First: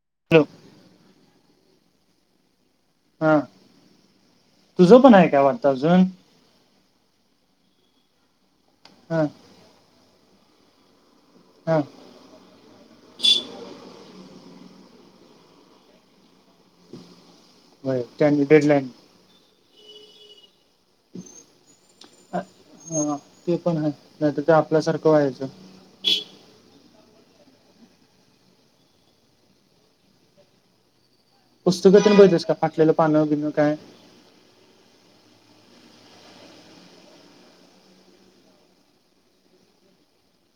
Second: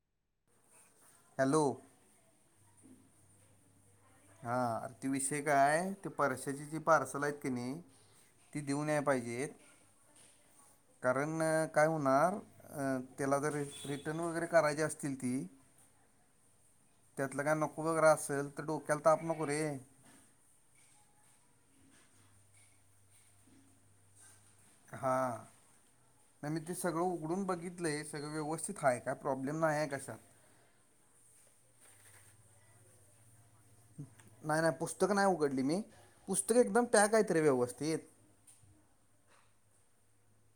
[unintelligible] Hello हा हा अर तुझं तो पण आहे काय विषय वाटतं कायय अजून ते परर्शाची जी पार्सल हायत कणी ती देऊन याय हा पाहिजेत कारण हा काय होणार अ त्याला जर री रिटन वगैरे करायची असतील ती त्यातलं काय नको बर वगर त्यांनी असेल तर डेडलाईन डोक्याल नको रे अ ते पण हाइच नाहीतर तर आपल्यासारखं हां व्हायचं नाही मी ते सगळं उघडून बघितलंय सगळ व्यवस्थित हाय काय प्रॉब्लेम न्हाया आय कशात पुस्तक तर बघितलयस का फाटलेला पान वगैरे तेन न्हाय न्हाय पुस्तक नाय उघ उघडली मी पुस्तक एकदम पॅक हाईत रे व्यवस्थित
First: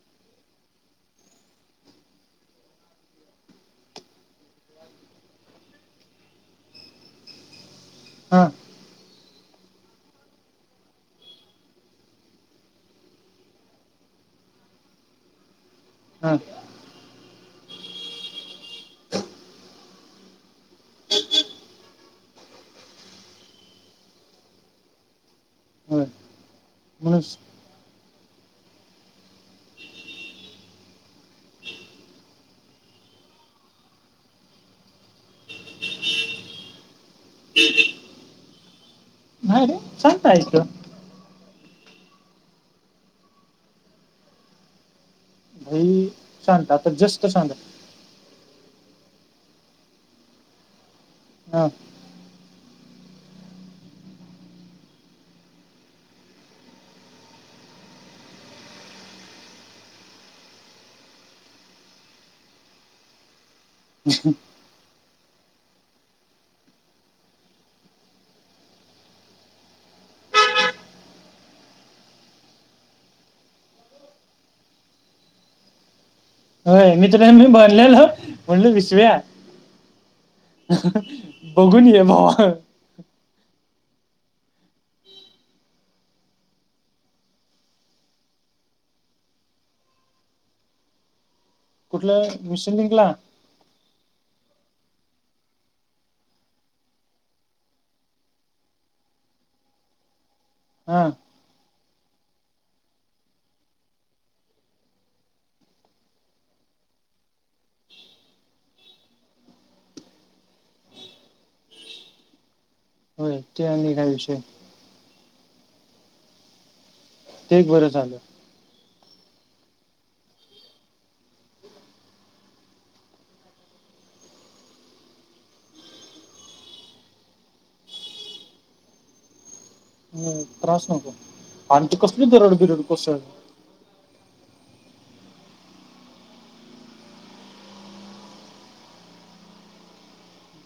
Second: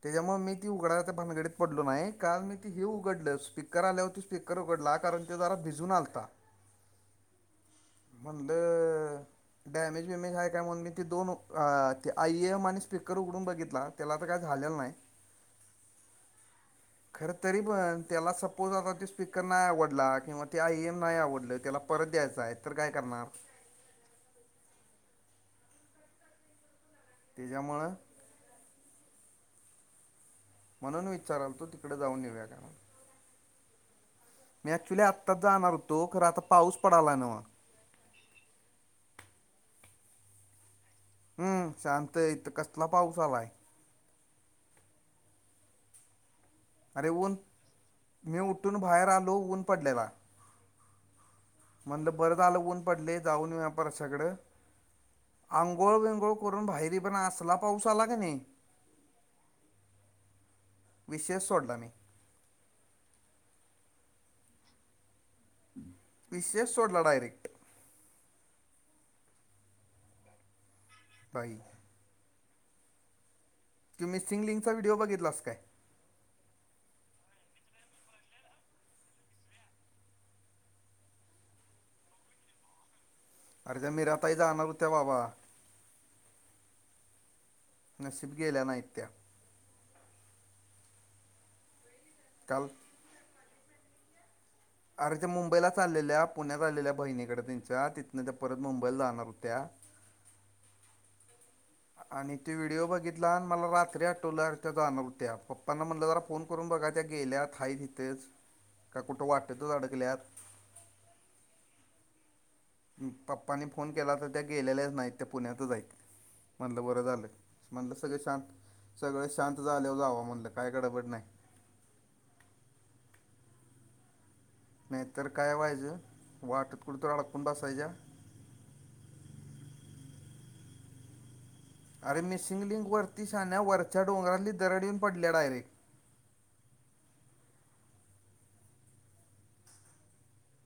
त्याच्यामुळे मी ती उघडाय च्या भानगडीत पडलो न्हय काल मी ते हे उघडल स्पीकर आले होते स्पीकर उघड ला ते कारण जरा भिजून आलता हा म्हणल डॅमेज बीमेज हाय काय म्हणून मी ते दोन आ इ एम आणि स्पीकर उघडून बघितला त्याला तर काय काय झालेलं न्हाय. हा. खर तरी पण त्याला सपोज आता त्यो स्पीकर न्हाय आवडला किंवा ते आइम न्हाय आवडलं त्याला प परत यायचं हाय तर काय करणार? होय म्हणूस त्याच्यामुळं.. म्हणून विचारालतो तिकड जाऊन येेऊया काय म्हणून.. मी ऍक्च्युली आत्ताच जाणार होतो खरं आता पाऊस पडलाय न्हव. नायरे काहीच नाही इथं हम्म शांत इत इथं कसला पाऊस आलाय भाई शांत आता जस्टच आल वून बाहेर आलो ऊन पडलेला हा म्हणलं बरं झालं ऊन पडलय जाऊन येऊया प्रर्श्याकड आंघोळ बिंगघोळ करून बाहेरी पण असला पाऊस आला कनी विषयच सोडला मी हम् हम विषय सोडला डायरेक्ट बाई तु मिसिंग लिंकचा व्हिडिओ बघितलास काय होय मी तर काय भरलेलो मी बनलेल म्हणल बघून ये भावा अरे त्या मिराताई जाणार होत्या बाबा. नशीब गेल्या नाहीत त्या. कुठलं काल मिशन लिंकला. अरे त्या मुंबईला चाललेल्या पुण्यात आलेल्या बहिणीकडे त्यांच्या तिथन त्या परत मुंबईला जाणार होत्या... रिकामा ऑडिओ हा. आणि ते व्हिडिओ बघितला आणि मला रात्री आठवल त्या जाणार होत्या पप्पाांना म्हणट जरा फोन करून बघा... त्या गेल्यात हाईत इथच का कुठं वाटतच अडकल्यात.. [unintelligible] होय पप्पांनी ते फोन आणि काय केला तर विषय त्या गेलेल्याच नाहीत त्या पुण्यातच हाईत म्हणल बरं झालं ते एक बरं मणलं सगळ झालं शांत सगळ शांत झाल्यावर जावव म्हणलं काय गडबड न्हाय नाहीतर काय व्हायचं वाटतं कुठं तर अडकून बसायच्या [inaudible] हम्म त्रास नको. आणि ते अरे कसली दरड मिसिंग बिरड लिंक कोसळली वरती शाहण्या वरच्या डोंगरातली दरड येऊन पडल्या डायरेक्ट.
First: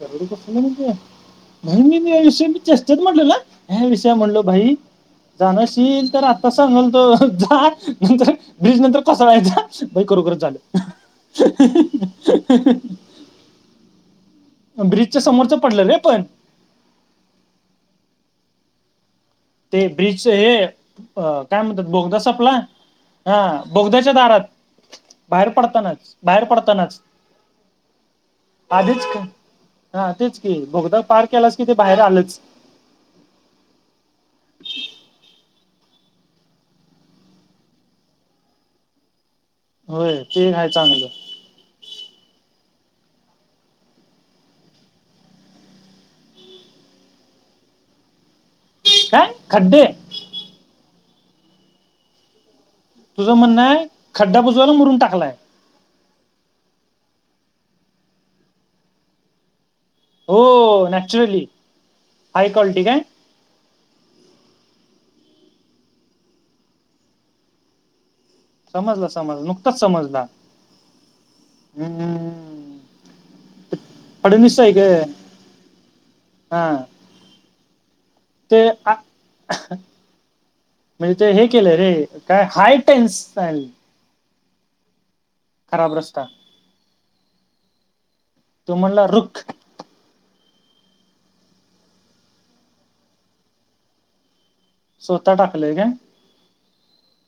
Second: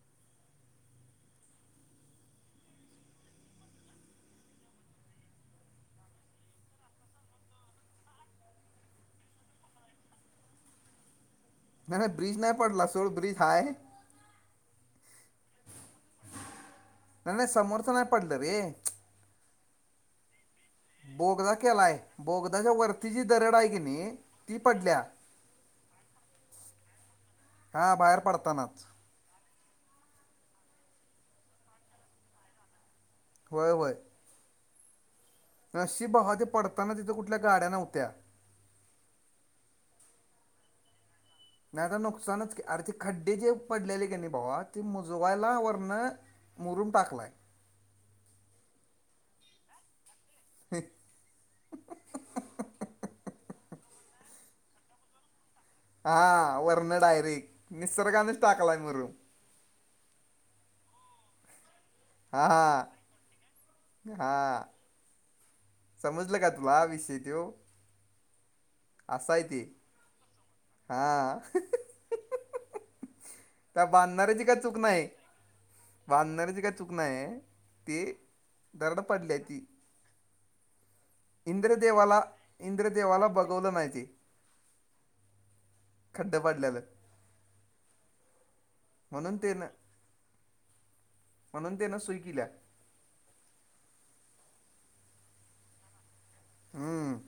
दरड कोसळली म्हणतो. भाई मी मी या विषयी चेष्टेत म्हटलेल हां ह्याँ विषा म्हणलो भाई. जाणार अशील तर आत्ता सांगलतो जा नंतर ब्रिज नंतर कोसळायचा. खरोखरच झाल. नाही नाही ब्रिज नाही पडला सोड ब्रिज हाय. ब्रिजच्या समोरच पडलं रे. पण नाही नाही समोरच नाही पडलं रे. ते ब्रिजच हे अं, बोगदा काय म्हणतात केलाय बोगदा सपला बोगदाच्या वरती जी हा दरड आहे की नाही बोगद्याच्या दारात ती पडल्या. बाहेर बाहेर पडतानाच हा बाहेर पडतानाच आधीच की हां तेच. बोगदा पार केलास कि ते बाहेर आलंच. होय होय. नशीब भावा ते पडताना तिथं कुठल्या गाड्या नव्हत्या. होय ते एक हाय चांगलं. नाही आता नुकसानच की अरे ते खड्डे जे पडलेले का नाही भावा ते मुजवायला वरन मुरूम टाकलाय. काय खड्डे? तुझं म्हणणं आहे खड्डा मुजवायला मुरूम टाकलाय. हां वरन डायरेक्ट निसर्गानेच टाकलाय मुरुम. हो नॅचरली हाय क्वालिटी काय? हां समजलं का तुला विषय तो? समजलं समजलं नुकतच समजल हा हम्म त्या बांधणाऱ्याची काय फडणवीस आहे चूक ग नाही बांधणाऱ्याची हा काय चूक नाही. ते ते आ- दरड पडल्या ती. म्हणजे ते हे केलंय रे इंद्रदेवाला काय हाय इंद्रदेवाला टेनस्टाईल. बघवलं नाही ते खराब रस्ता खड्डं पडलेलं तो म्हणला म्हणून रुख. त्यानं म्हणून तेन सुई केल्या. स्वतः टाकलंय काय? हम्म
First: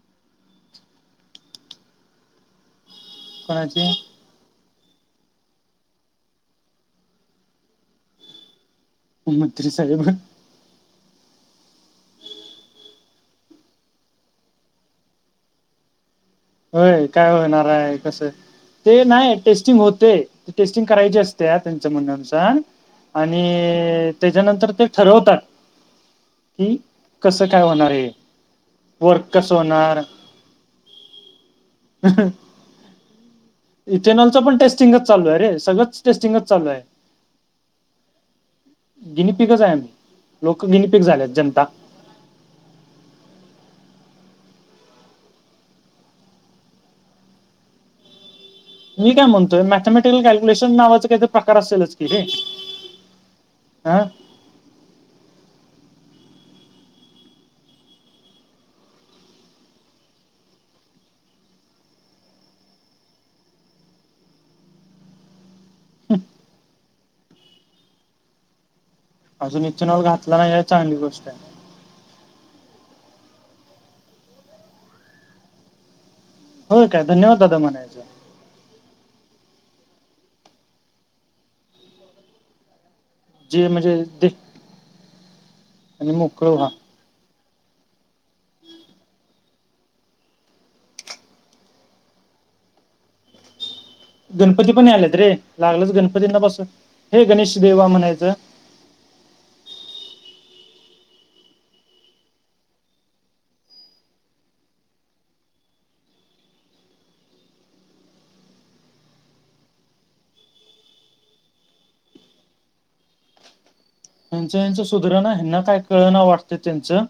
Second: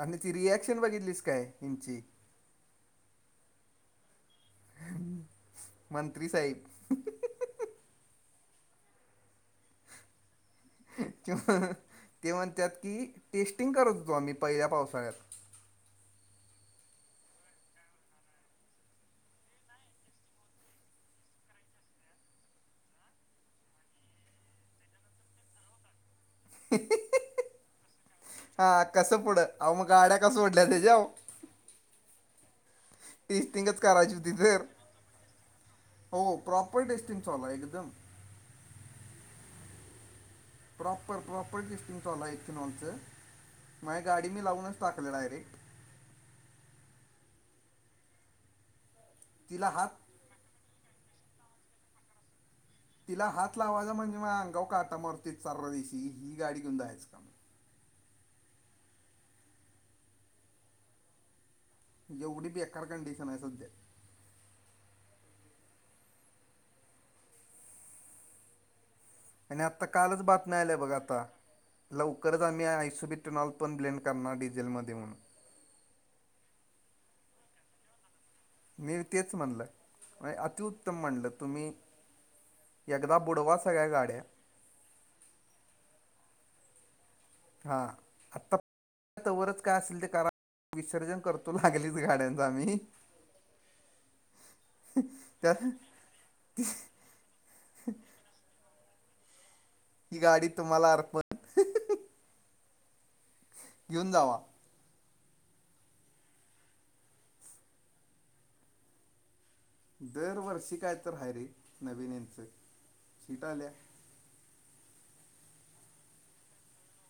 आणि ती रियाक्शन बघितलीस काय हेंचि? कोणाची? मंत्री साहिब. मंत्री साहेब. त्यो ते म्हणतात की टेस्टिंग करत होतो आम्ही पहिल्या पावसाळ्यात. होय काय होणाराय कसं. ते नाही टेस्टिंग होते टेस्टिंग करायची असते त्यांच्या म्हणण्यानुसार आणि त्याच्यानंतर ते ठरवतात. की कसं काय होणार आहे. हां कसं वर्क पुढं अव मग होणार गाड्या का सोडल्या तेच्याव? ह टेस्टिंगच करायची होती तर चालू आहे रे सगळंच हो टेस्टिंगच चालू प्रॉपर आहे टेस्टिंग चालू आहे एकदम. [inaudible] गिनी पिकच आहे आम्ही. लोक गिनीपिक प्रॉपर झालेत जनता प्रॉपर टेस्टिंग चालू आहे इथेनॉल. माझी गाडी मी लावूनच टाकलेल आहे रे. मी काय म्हणतोय तिला हात मॅथमॅटिकल कॅल्क्युलेशन नावाचं काही प्रकार असेलच की रे. तिला हात लावायचा हा म्हणजे म अंगा काटा मरती चार दिस त ही गाडी घेऊन जायच का म जेवढी बी ए कंडिशन आहे सध्या आणि अजून इ्च आता नवर कालच घातला नाही चांगली गोष्ट आहे करत आम्ही आयसुबीटनॉल पण ब्लेंड करणार डिझेलमध्येेऊन होय काय धन्यवाद दादा म्हनाच मी तेच म्हणल अतिउत्तम म्हणलं तुम्ही एकदा बुडवा जे सगळ्या म्हणजे गाड्या दे आणि मोकळ व हा आता त्या तवरच का असेल ते करा विसर्जन करतो लागलीच गाड्यांचा मी गणपती पण आलेत रे लागलच गणपतींना पासून हे गणेश देवा म्हणायचं. ही गाडी तुम्हाला अरपण घेऊन जावा दरवर्षी काय तर हा रे नवीन यांच सीट आल्या त्यांच यांचं सुधरण हना काय कळ ना वाटतं त्यांचं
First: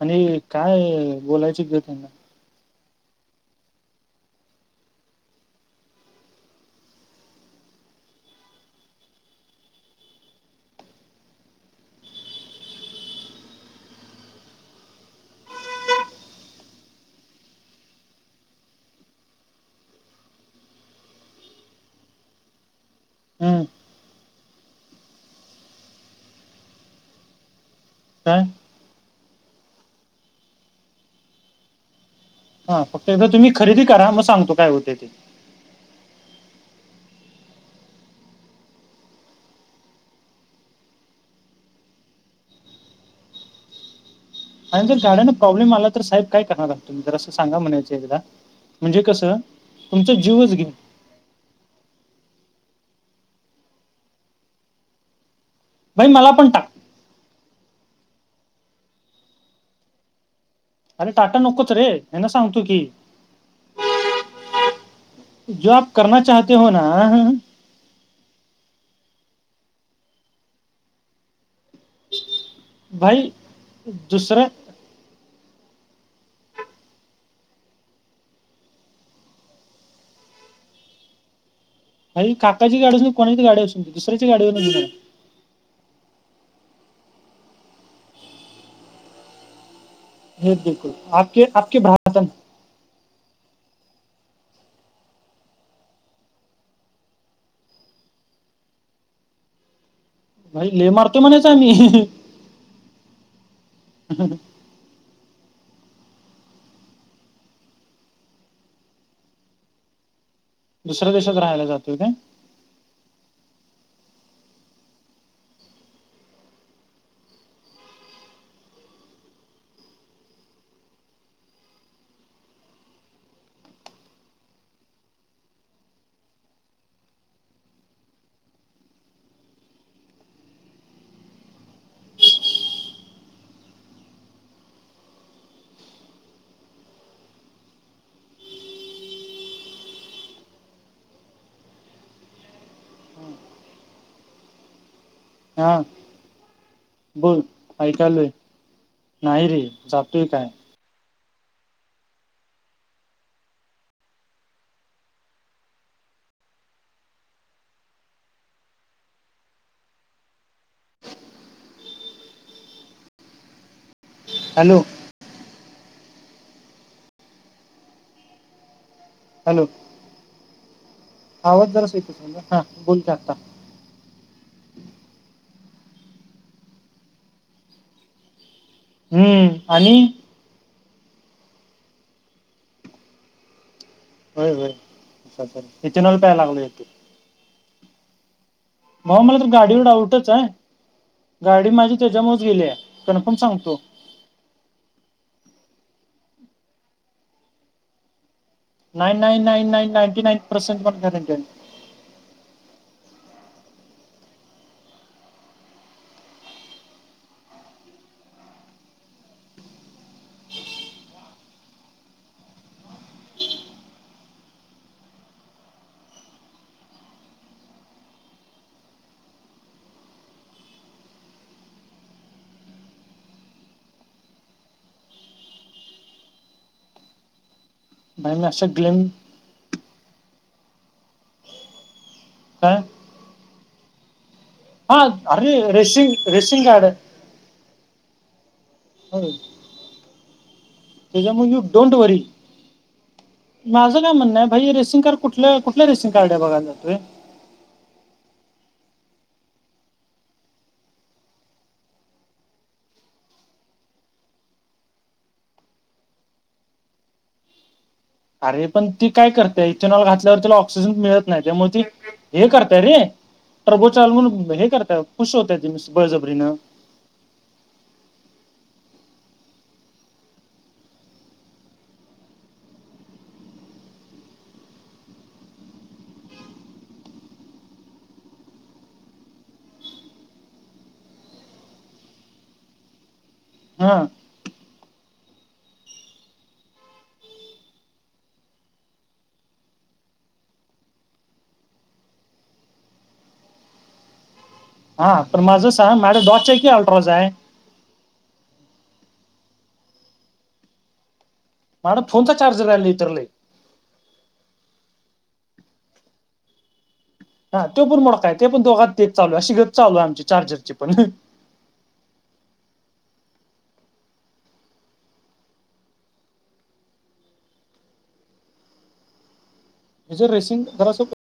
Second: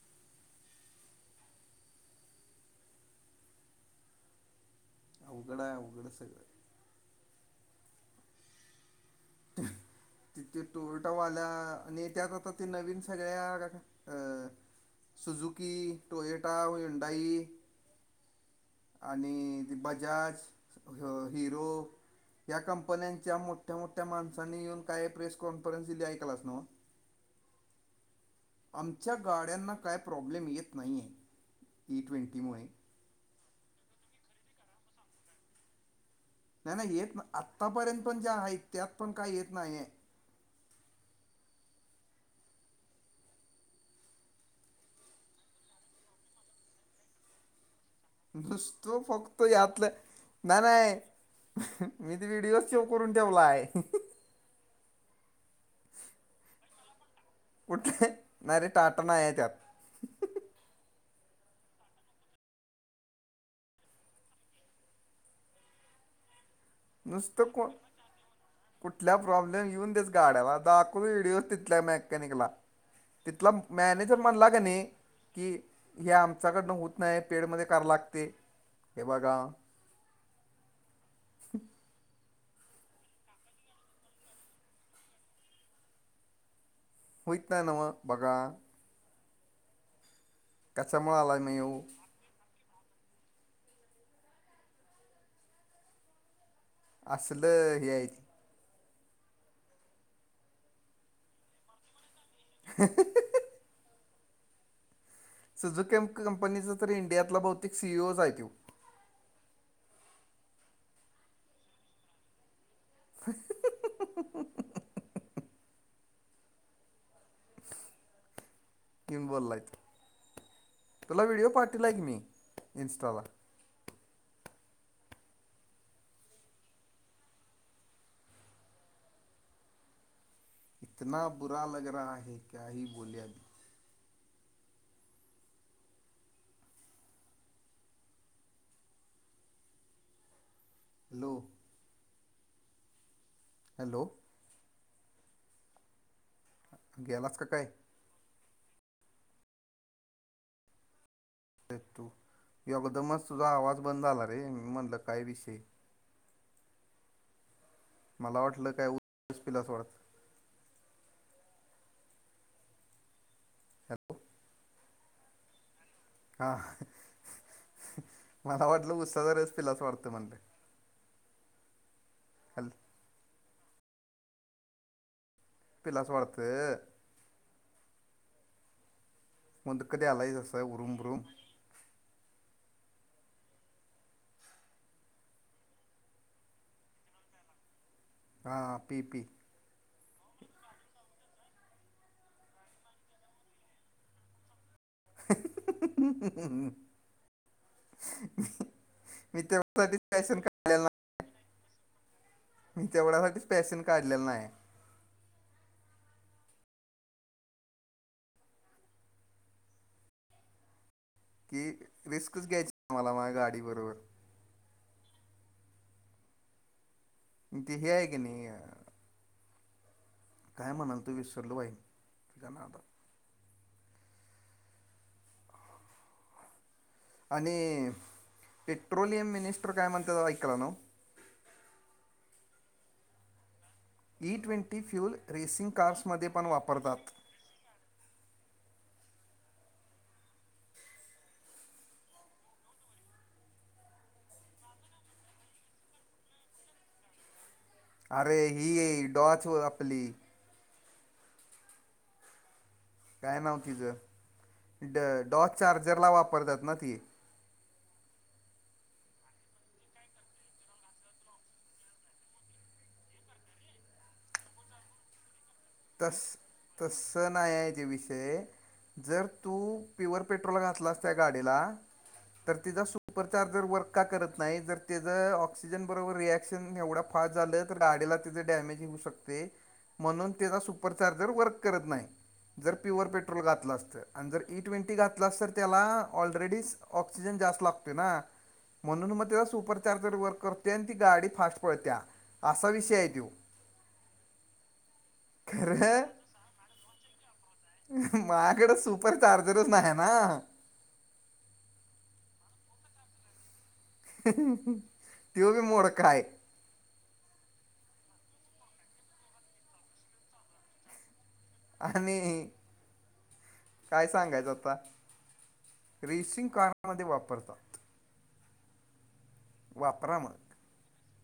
आणि काय बोलायच गे त्यांना अवघड आहे अवघडं सगळं तुम तिे तोरटावाल्या आणि त्यात आता ते नवीन सगळ्या अ सुझुकी टोयटा वयंडाई आणि बजाज हिरो या कंपन्यांच्या हम्म मोठ्या मोठ्या माणसांनी येऊन काय प्रेस कॉन्फरन्स दिली ऐकालास ना [inaudible] आं आच्या गाड्यांना काय प्रॉब्लेम येत नाही आहे ई ट्वेंटी हा फक्त एकदा तुम्ही खरेदी करा मग सांगतो काय होते ते नाही नाही येत ना आत्तापर्यंत पण ज्या आहेत त्यात पण काही येत नाहीय आणिंतर गाड्याना प्रॉब्लेम आला तर साहेब काय करणार असह तुम ज असं सांगा म्हणे नुसतो फक्त यातलं तुमचा जीवच ना घेईन नाही मी व्हिडिओ शेव करून ठेवला आहे भाई मला पण टाक कुठे नाहीरे टाटण आहे त्यात अरे टाटा नकोच रे हेना सांगतो की जो आप करना चहत नुसतं को कुठल्या प्रॉब्लेम येऊन देतस गाड्याला दाखवून व्हिडिओस तथल्या मेकॅनिकला भाई तिथला मॅनेजर दुसऱ्या म्हणला का नाही कि हे आमच्याकडनं होत नाही पेडमध्ये करा लागते हे बघा [inaudible] अरे काकाची गाडीून कोणाची गाडी असून दुसऱ्याची गाडीवर न होयत नाही नव बघा हे बिलकुल कशामुळे आप आला मी आपक येऊ भ्रातन असल हेयती भाई ले मारतोय म्हणेच आम्ही [inaudible] ह सुझुकेम्प कंपनीच तरी इंडियातला बहुतेक सीईओ जायत दुसऱ्या देशात राहायला जातोय का ह किन बोललाय तुला व्हिडिओ पाारीला आहे मी इं्स्टाला इतना बुरा लग रहा है कही बोल अभ लो हॅलो हा गेलास बोल का काय अरे ऐकालय नाही रे जातत काय तू योगदमच तुझा आवाज बंद झाला रे म्हणलं काय विषय मला वाटलं कायसपिलास वाडत हॅलो हैलो हा मला वाटलं पुस्त स र अस हॅलो फिला अस वाटत म्हणले आवाज जरच येत हा बोलत आता पिलास वाढत हम्म म्हण तर आणि कधी आलाय जसं उरुंबरूम होय होय अच्छ अच्छ हच्यान प्यायला लागलो येतो हा पी मग पी मला तर गाडीवर आ गाडी माझी त्याच्यामुळेज गेली कन्फर्म सांगतो ह नाहीई नाई ना नाीईर्सेंट काढलेलं नाही पण मी तेवढ्यासाठीच पॅशन काढलेला नाही कि रिस्कच घ्यायची आ मला माझ्या गाडी बरोबर ते हे आहे की नाही काय म्हणाल तू विसरल बाहीन तुझ्या ना आता आणि आणि म मी असा ग्लेम पेट्रोलियम मिनिस्टर काय म्हणत ऐकला ना हा ई ट्वेंटी फ्युल अरे रेसिंग कार्समध्ये पण रेसिंग गाड वापरतात होय. त्याच्यामुळे यू डोंट वरी माझं काय म्हणणं आहे भाई रेसिंग कार्ड कुठल्या कुठल्या रेसिंग कार्ड आहे बघायला जातु अरे ही डॉच आपली काय नव्ह तिचं ड डॉच चार्जर ला वापरतात ना ती अरे पण ती काय करते इथेनॉल घातल्यावर तिला ऑक्सिजन मिळत नाही त्यामुळे ती हे करताय रे प्रभोचल म्हण हे करतय खुश होतय तस तस नयाचे विषय जर तू प्युअर पेट्रोल घातलास त्या गाडीला तर तिचा सुपरचार्जर वर्क का करत नाही तर त्याच ऑक्सिजन बरोबर रिएक्शन एवढा फ झा गाडी डैमेज होऊ शक म्हणून सुपर चार्जर वर्क करत नाही जर पिवर पेट्रोल हा घातलं त्याला ऑलरेडी ऑक्सिजन जास्त लागत ना म्हणून मग त्याचा सुपर चार्जर वर्क करते आणि ती गाडी फास्ट पळते्या असा विषय आहे त [inaudible] हा पण माझं सांग माड दचा आहे कि अल्ट्राज आहे चारजरच नाही ना म्हण फोनचा चार्जर रा नाही इतरला तो बी मोड काय हा तो पण मोड काय ते पण दोघ तेच चालू आहे अ ग चालू आहे आमचे चार्जरचे पण आणि काय सांगायचं आता रेसिंग कारमध्ये वापरतात हे वापरा जर मग रेसिंग जरास